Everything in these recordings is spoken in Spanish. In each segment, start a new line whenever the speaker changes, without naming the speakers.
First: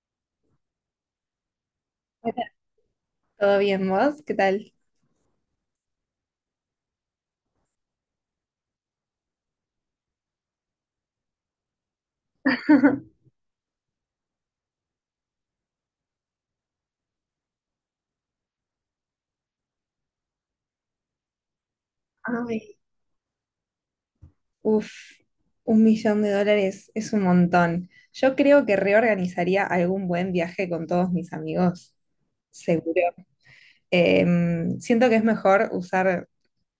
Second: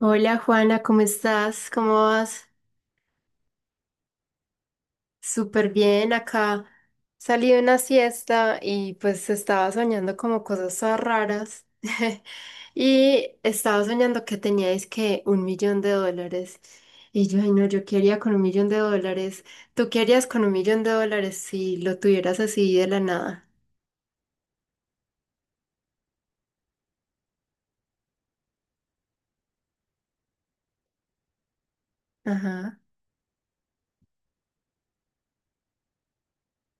Hola Juana, ¿cómo estás? ¿Cómo
Hola.
vas?
¿Todo bien vos? ¿Qué tal?
Súper bien acá. Salí de una siesta y pues estaba soñando como cosas todas raras. Y estaba soñando que teníais que un millón de dólares. Y yo, ay no, yo quería con un millón de dólares. ¿Tú qué harías con un millón de dólares si lo tuvieras así
Ay,
de la nada?
uf, 1 millón de dólares es un montón. Yo creo que reorganizaría algún buen viaje con todos mis amigos,
Ajá.
seguro. Siento que es mejor usar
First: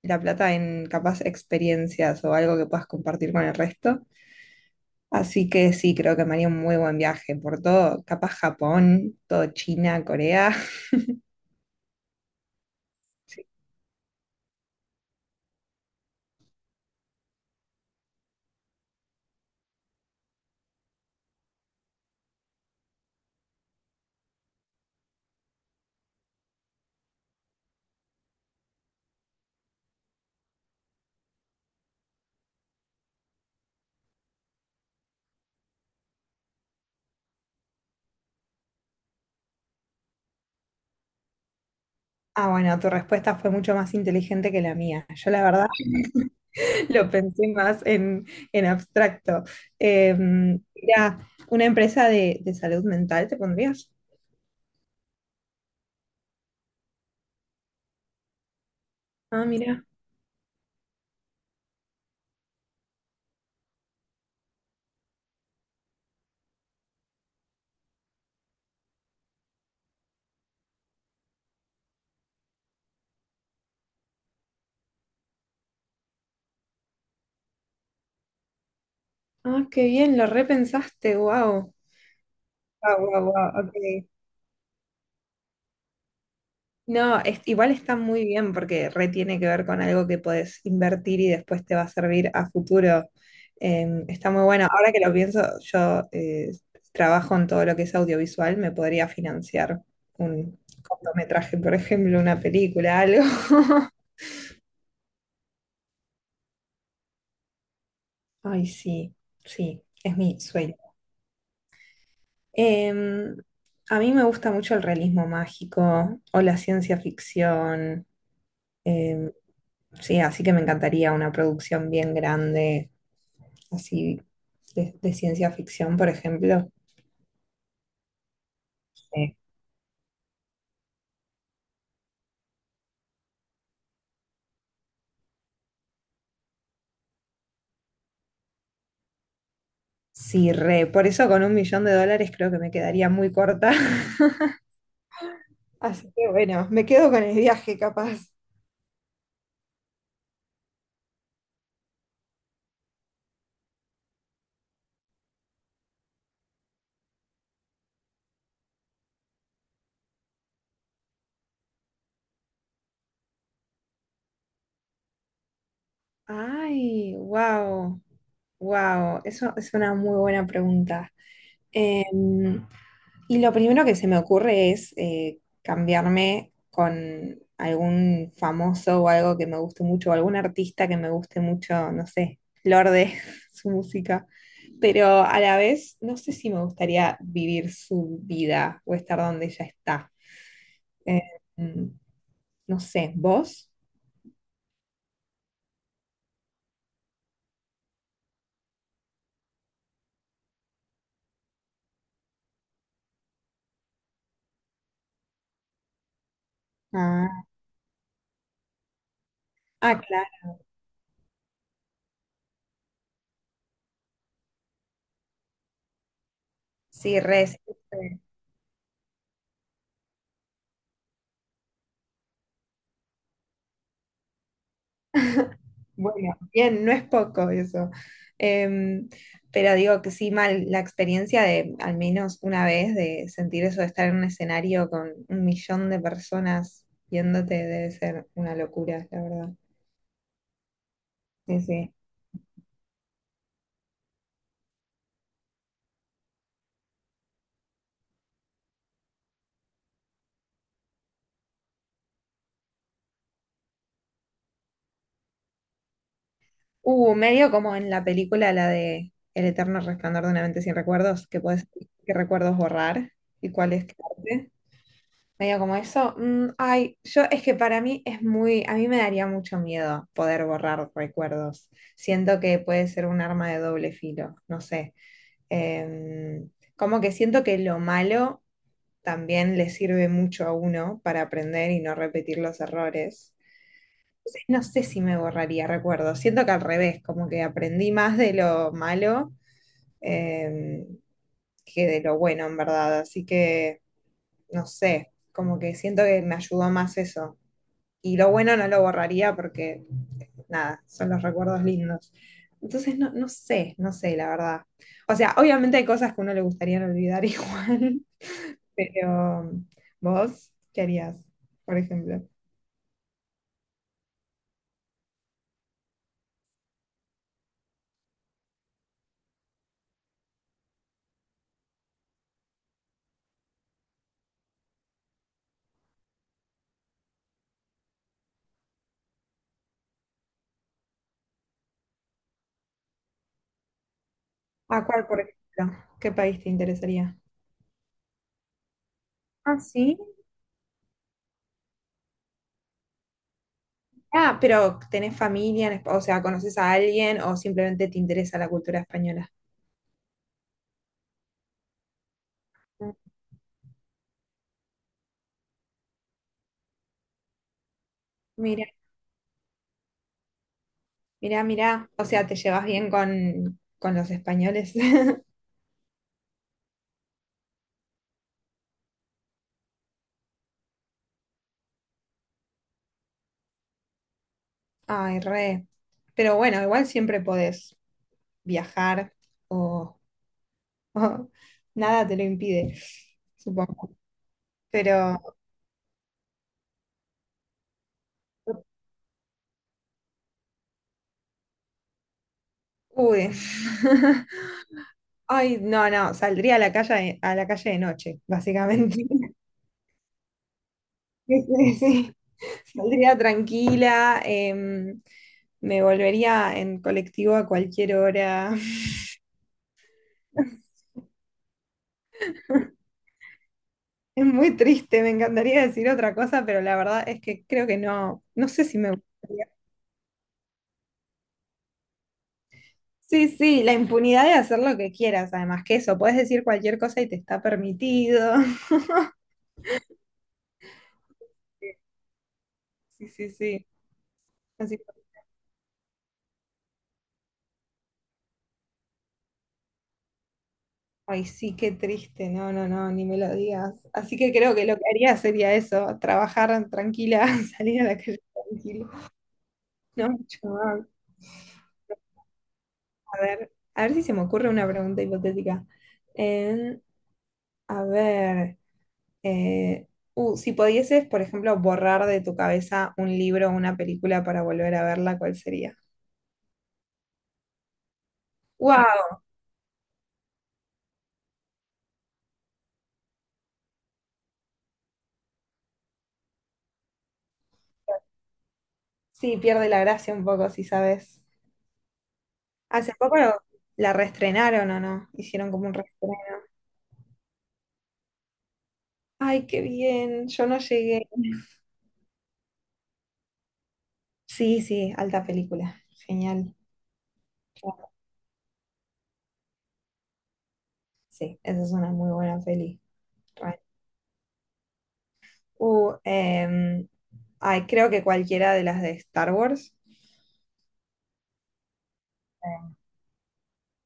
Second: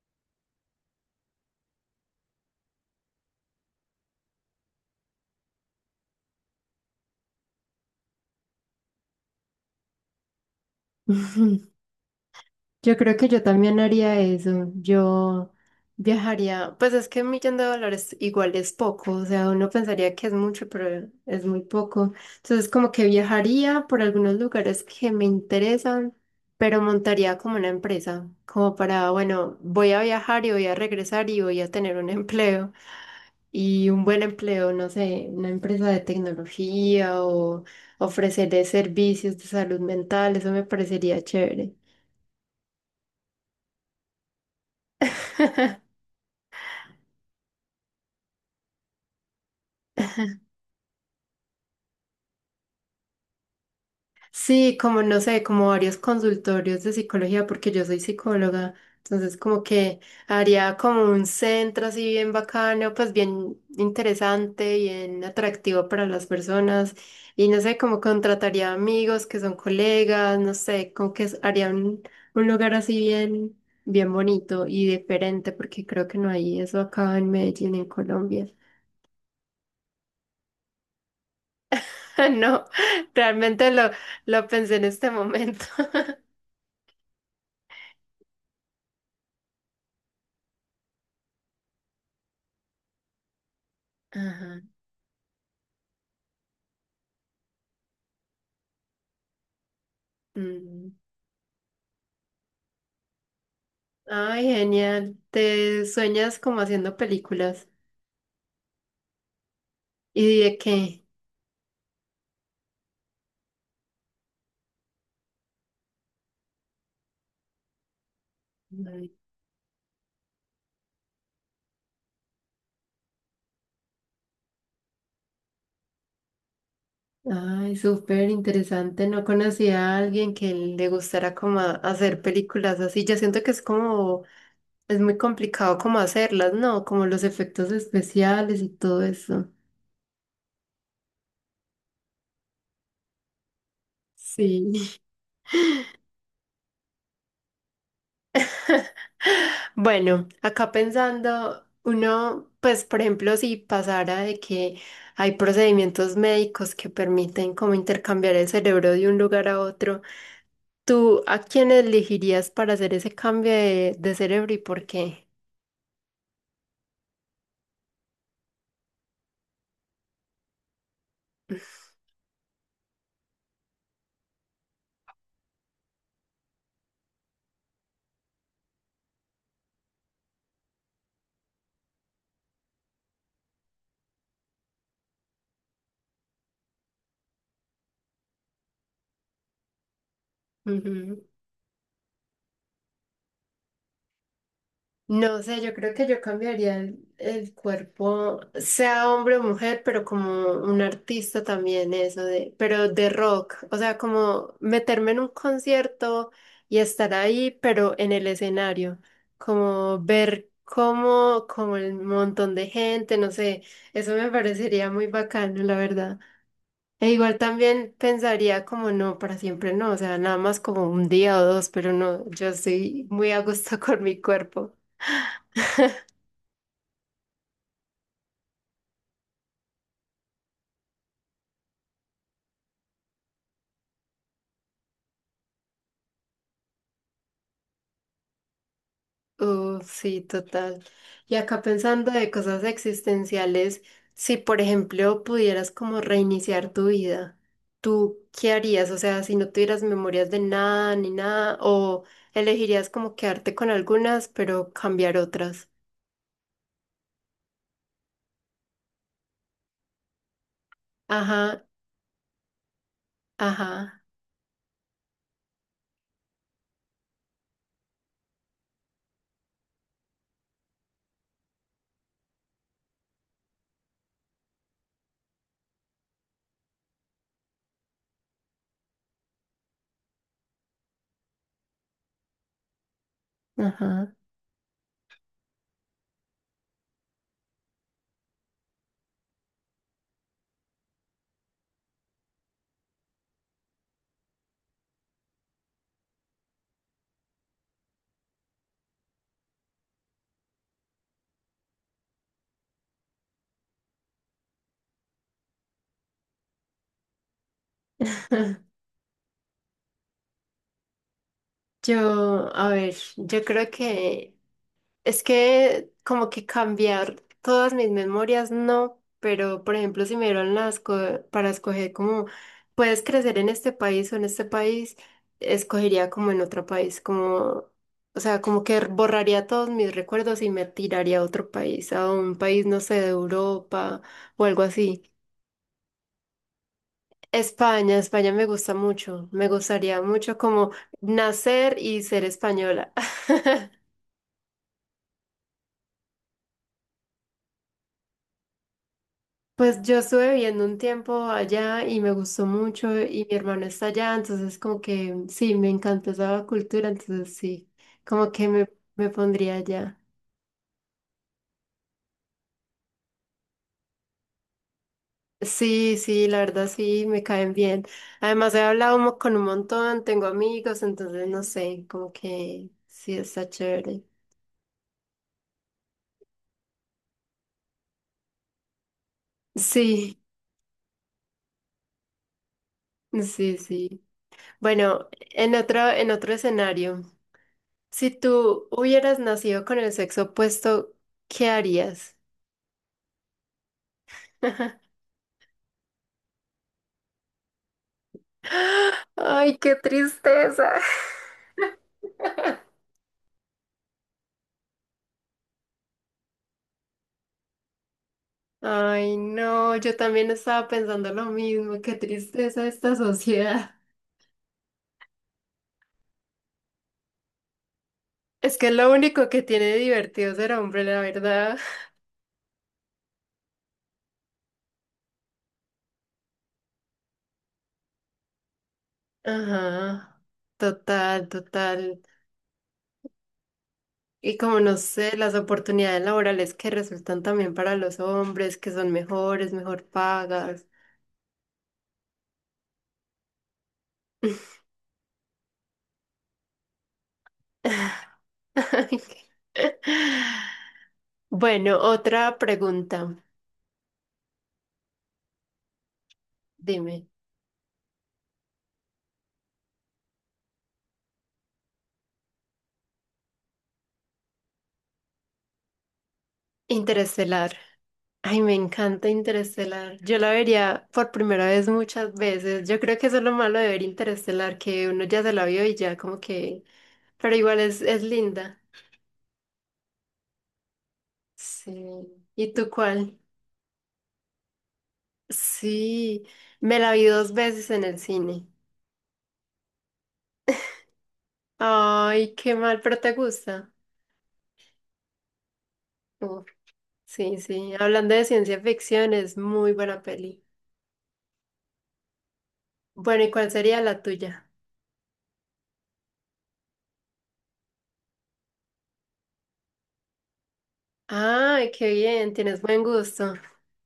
la plata en capaz experiencias o algo que puedas compartir con el resto. Así que sí, creo que me haría un muy buen viaje por todo, capaz Japón, todo China, Corea.
Yo creo que yo
Sí.
también haría eso. Yo viajaría, pues es que un millón de dólares igual es poco, o sea, uno pensaría que es mucho, pero es muy poco. Entonces, como que viajaría por algunos lugares que me interesan, pero montaría como una empresa, como para, bueno, voy a viajar y voy a regresar y voy a tener un empleo y un buen empleo, no sé, una empresa de tecnología o ofreceré servicios de salud mental, eso me parecería chévere.
Ah, bueno, tu respuesta fue mucho más inteligente que la mía. Yo, la verdad, lo pensé más en abstracto. Mira, una empresa de salud mental, ¿te pondrías?
Sí, como no sé, como varios consultorios de psicología, porque yo soy psicóloga, entonces
Ah,
como
mira.
que haría como un centro así bien bacano, pues bien interesante, bien atractivo para las personas y no sé, como contrataría amigos que son colegas, no sé, como que haría un lugar así bien, bien bonito y diferente, porque creo que no hay eso acá en Medellín, en Colombia.
Ah, qué bien, lo repensaste, wow.
No,
Wow, wow, wow,
realmente lo,
ok.
lo pensé en este momento.
No, igual está muy bien porque re tiene que ver con algo que podés invertir y después te va a servir a futuro. Está muy
Ajá.
bueno. Ahora que lo pienso, yo trabajo en todo lo que es audiovisual, me podría financiar un
Mm.
cortometraje, por ejemplo, una película, algo.
Ay, genial. Te sueñas como haciendo películas.
Ay, sí, sí, es
¿Y
mi
de
sueño.
qué?
Em, a mí me gusta mucho el realismo mágico o la ciencia ficción.
Ay,
em, sí, así que me encantaría una producción bien grande, así de ciencia ficción, por ejemplo.
ay, súper interesante. No
Eh,
conocía a alguien que le gustara como hacer películas así. Yo siento que es como, es muy complicado como hacerlas, ¿no? Como los efectos especiales y todo eso.
sí, re. Por eso con 1 millón de dólares creo que me quedaría muy corta.
Sí.
Así que bueno, me quedo con el viaje capaz.
Bueno, acá pensando, uno, pues por ejemplo, si pasara de que hay procedimientos médicos que permiten como intercambiar el cerebro de un lugar a otro, ¿tú a quién elegirías para hacer ese cambio de cerebro y por qué?
Ay, wow, wow, eso es una muy buena pregunta. Em, Y lo primero que se me ocurre es cambiarme con algún famoso o algo que me guste mucho, o algún artista que me guste mucho, no sé, Lorde, su música. Pero a la vez, no sé si me gustaría vivir su vida o estar donde ella está. Eh, mm, no sé, ¿vos?
No sé, yo creo que yo cambiaría el cuerpo, sea hombre o mujer, pero como un artista también, eso de, pero de rock, o sea, como meterme en un concierto y estar
Ah,
ahí, pero en el escenario,
ah,
como ver
claro,
cómo, como el montón de gente, no sé, eso me parecería muy bacano, la verdad. E
sí,
igual
res.
también pensaría como no, para siempre no, o sea, nada más como un día o dos, pero no, yo estoy muy a gusto con mi cuerpo.
Bueno, bien, no es poco eso. Em, pero digo que sí, mal, la experiencia de al menos una vez de sentir eso de estar en un escenario con 1 millón de personas viéndote debe ser una locura, la verdad.
Sí, total. Y acá
Sí, sí.
pensando de cosas existenciales, si por ejemplo pudieras como reiniciar tu vida, ¿tú qué harías? O sea, si no tuvieras memorias de nada ni nada, o elegirías como quedarte con algunas, pero cambiar otras.
Medio como en la película, la de El eterno resplandor de una mente sin recuerdos, que
Ajá,
puedes qué recuerdos borrar y cuáles
ajá,
quedarte. Medio como eso. Ay, yo es que para mí es muy, a mí me daría mucho miedo poder borrar recuerdos. Siento que puede ser un arma de doble filo, no sé. Em, Como que siento que lo malo también le sirve mucho a uno para aprender y no repetir los errores.
ajá.
No sé si me borraría recuerdos. Siento que al revés, como que aprendí más de lo malo em, que de lo bueno, en verdad. Así que, no sé, como que siento que me ayudó más eso. Y lo bueno no lo borraría porque, nada, son los recuerdos lindos. Entonces, no, no sé, no sé, la verdad. O sea, obviamente hay cosas que uno le gustaría no olvidar igual, pero vos, ¿qué harías, por ejemplo?
Yo, a ver, yo creo que es que como que cambiar todas mis memorias, no, pero por ejemplo, si me dieron para escoger como puedes crecer en este país o en este país, escogería como en otro país, como, o sea, como que borraría todos mis recuerdos y me tiraría a otro país, a un país, no sé, de Europa o algo
¿A
así.
cuál, por ejemplo? ¿Qué país te interesaría?
España, España me gusta mucho, me
Ah, sí.
gustaría mucho como nacer y ser española.
Ah, pero ¿tenés familia? O sea, ¿conoces a alguien o simplemente te interesa la cultura española?
Pues yo estuve viviendo un tiempo allá y me gustó
Mm.
mucho y mi hermano está allá, entonces como que sí, me encantó esa cultura, entonces sí, como que
Mira,
me pondría allá.
mira, mira. O sea, ¿te llevas bien con los españoles?
Sí, sí, la verdad sí, me caen bien. Además he hablado con un montón, tengo amigos, entonces no sé, como que sí, está chévere.
Ay, re. Pero bueno, igual siempre podés viajar o,
Sí,
o nada te lo impide,
sí,
supongo.
sí. Bueno,
Pero,
en otro escenario, si tú hubieras nacido con el sexo opuesto, ¿qué harías?
uy. Ay, no, no, saldría a la calle de noche, básicamente.
Ay, qué tristeza.
Sí, sí, sí. Saldría tranquila, me volvería en colectivo a cualquier hora.
Ay, no, yo también estaba pensando lo mismo, qué tristeza esta sociedad.
Es muy triste, me encantaría decir otra cosa, pero la verdad es que creo que no, no
Es
sé
que
si me
lo único que
gustaría.
tiene de divertido ser hombre, la verdad.
Sí, sí, la impunidad de hacer lo que quieras, además que eso, puedes decir cualquier cosa y te está permitido.
Ajá, total, total.
Sí, sí, sí.
Y como no
Así,
sé, las oportunidades laborales que resultan también para los hombres, que son mejores, mejor pagas.
ay, sí, qué triste, no, no, no, ni me lo digas. Así que creo que lo que haría sería eso, trabajar tranquila, salir a la calle tranquila.
Ay, qué-
No, mucho más.
Bueno, otra pregunta,
A ver si se me ocurre una pregunta hipotética. En-
dime.
a ver, eh, si pudieses, por ejemplo, borrar de tu cabeza un libro o una película para volver a verla, ¿cuál sería?
Interestelar. Ay, me
¡Wow!
encanta Interestelar. Yo la vería por primera vez muchas veces. Yo creo que eso es lo malo de ver Interestelar, que uno ya se la vio y ya como que... Pero igual es linda.
Sí, pierde la gracia un poco, si sabes.
Sí. ¿Y tú
Hace poco
cuál?
la reestrenaron o no, hicieron como un reestreno.
Sí, me la vi dos veces en el cine.
Ay, qué bien, yo no llegué.
Ay, qué mal, pero te gusta.
Sí, sí, alta película,
Uf,
genial.
sí, sí. Hablando de ciencia ficción, es muy buena peli.
Sí, esa es una muy buena peli.
Bueno, ¿y cuál
Re.
sería la tuya?
Uh, em, Ay, creo que cualquiera de las de Star Wars.
Ay, qué bien, tienes
Em.
buen gusto.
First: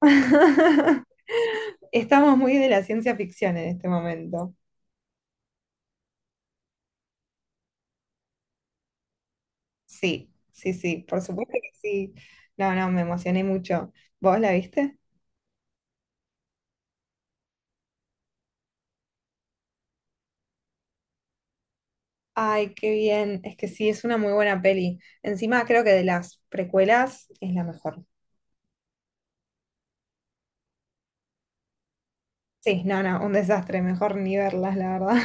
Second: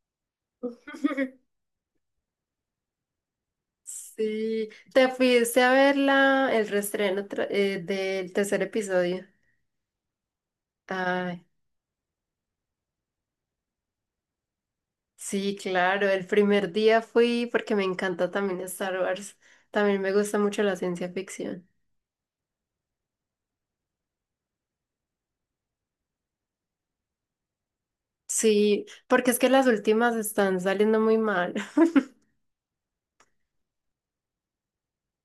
Estamos muy de la ciencia ficción en este momento.
Sí, te fuiste a ver el reestreno del tercer episodio.
Sí, sí, sí, por
Ay,
supuesto que sí. No, no, me emocioné mucho. ¿Vos la viste?
sí, claro, el primer día fui porque me encanta también Star Wars. También me gusta mucho la ciencia ficción.
Ay, qué bien. Es que sí, es una muy buena peli. Encima creo que de las precuelas es la mejor.
Sí, porque es que las últimas están saliendo muy mal.
Sí, no, no, un desastre. Mejor ni verlas, la verdad.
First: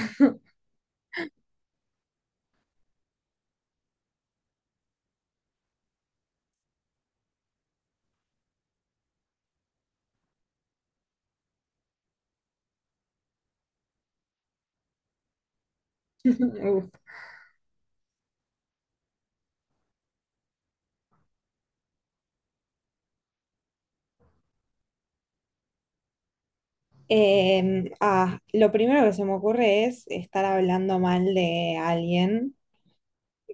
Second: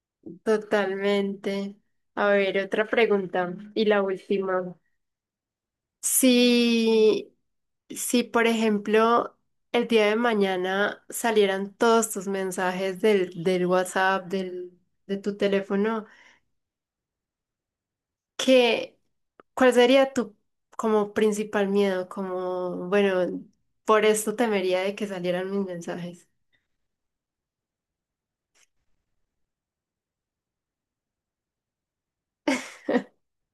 Totalmente. A ver, otra pregunta. Y la última. Si, si, Por ejemplo, el día de mañana salieran todos tus mensajes del WhatsApp, de tu teléfono,
Uf.
¿qué, ¿cuál sería tu como principal miedo? Como, bueno, por esto temería de que salieran mis mensajes.
Ah, lo primero que se me ocurre es estar hablando mal de alguien,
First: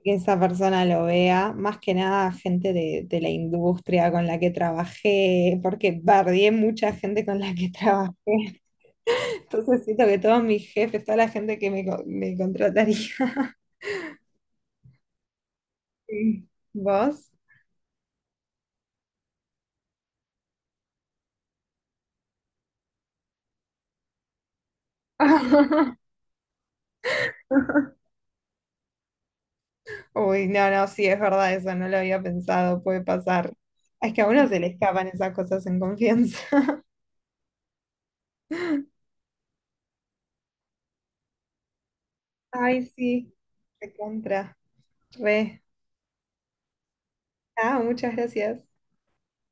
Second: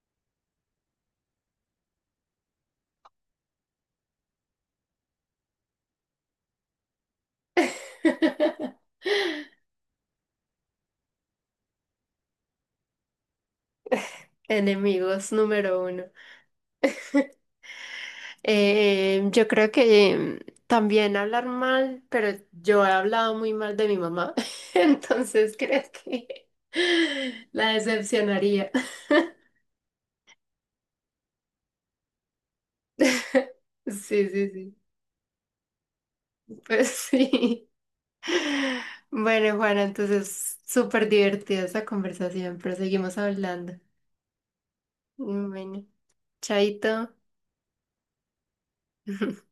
que esa persona lo vea, más que nada gente de, la industria con la que trabajé, porque bardié mucha gente con la que trabajé. Entonces siento que todos mis jefes, toda la gente que me, me contrataría.
Enemigos número uno.
Sí. ¿Vos?
Yo creo que también hablar mal, pero yo he hablado muy mal de mi mamá, entonces creo que la decepcionaría.
Uy, no, no, sí, es verdad eso, no lo había pensado, puede pasar. Es que a
Sí,
uno
sí,
se le
sí.
escapan esas cosas en confianza.
Pues sí. Bueno, Juana, entonces súper divertida esta conversación, pero
Ay,
seguimos
sí,
hablando.
de contra, re.
Bueno, chaito.
Ah, muchas gracias.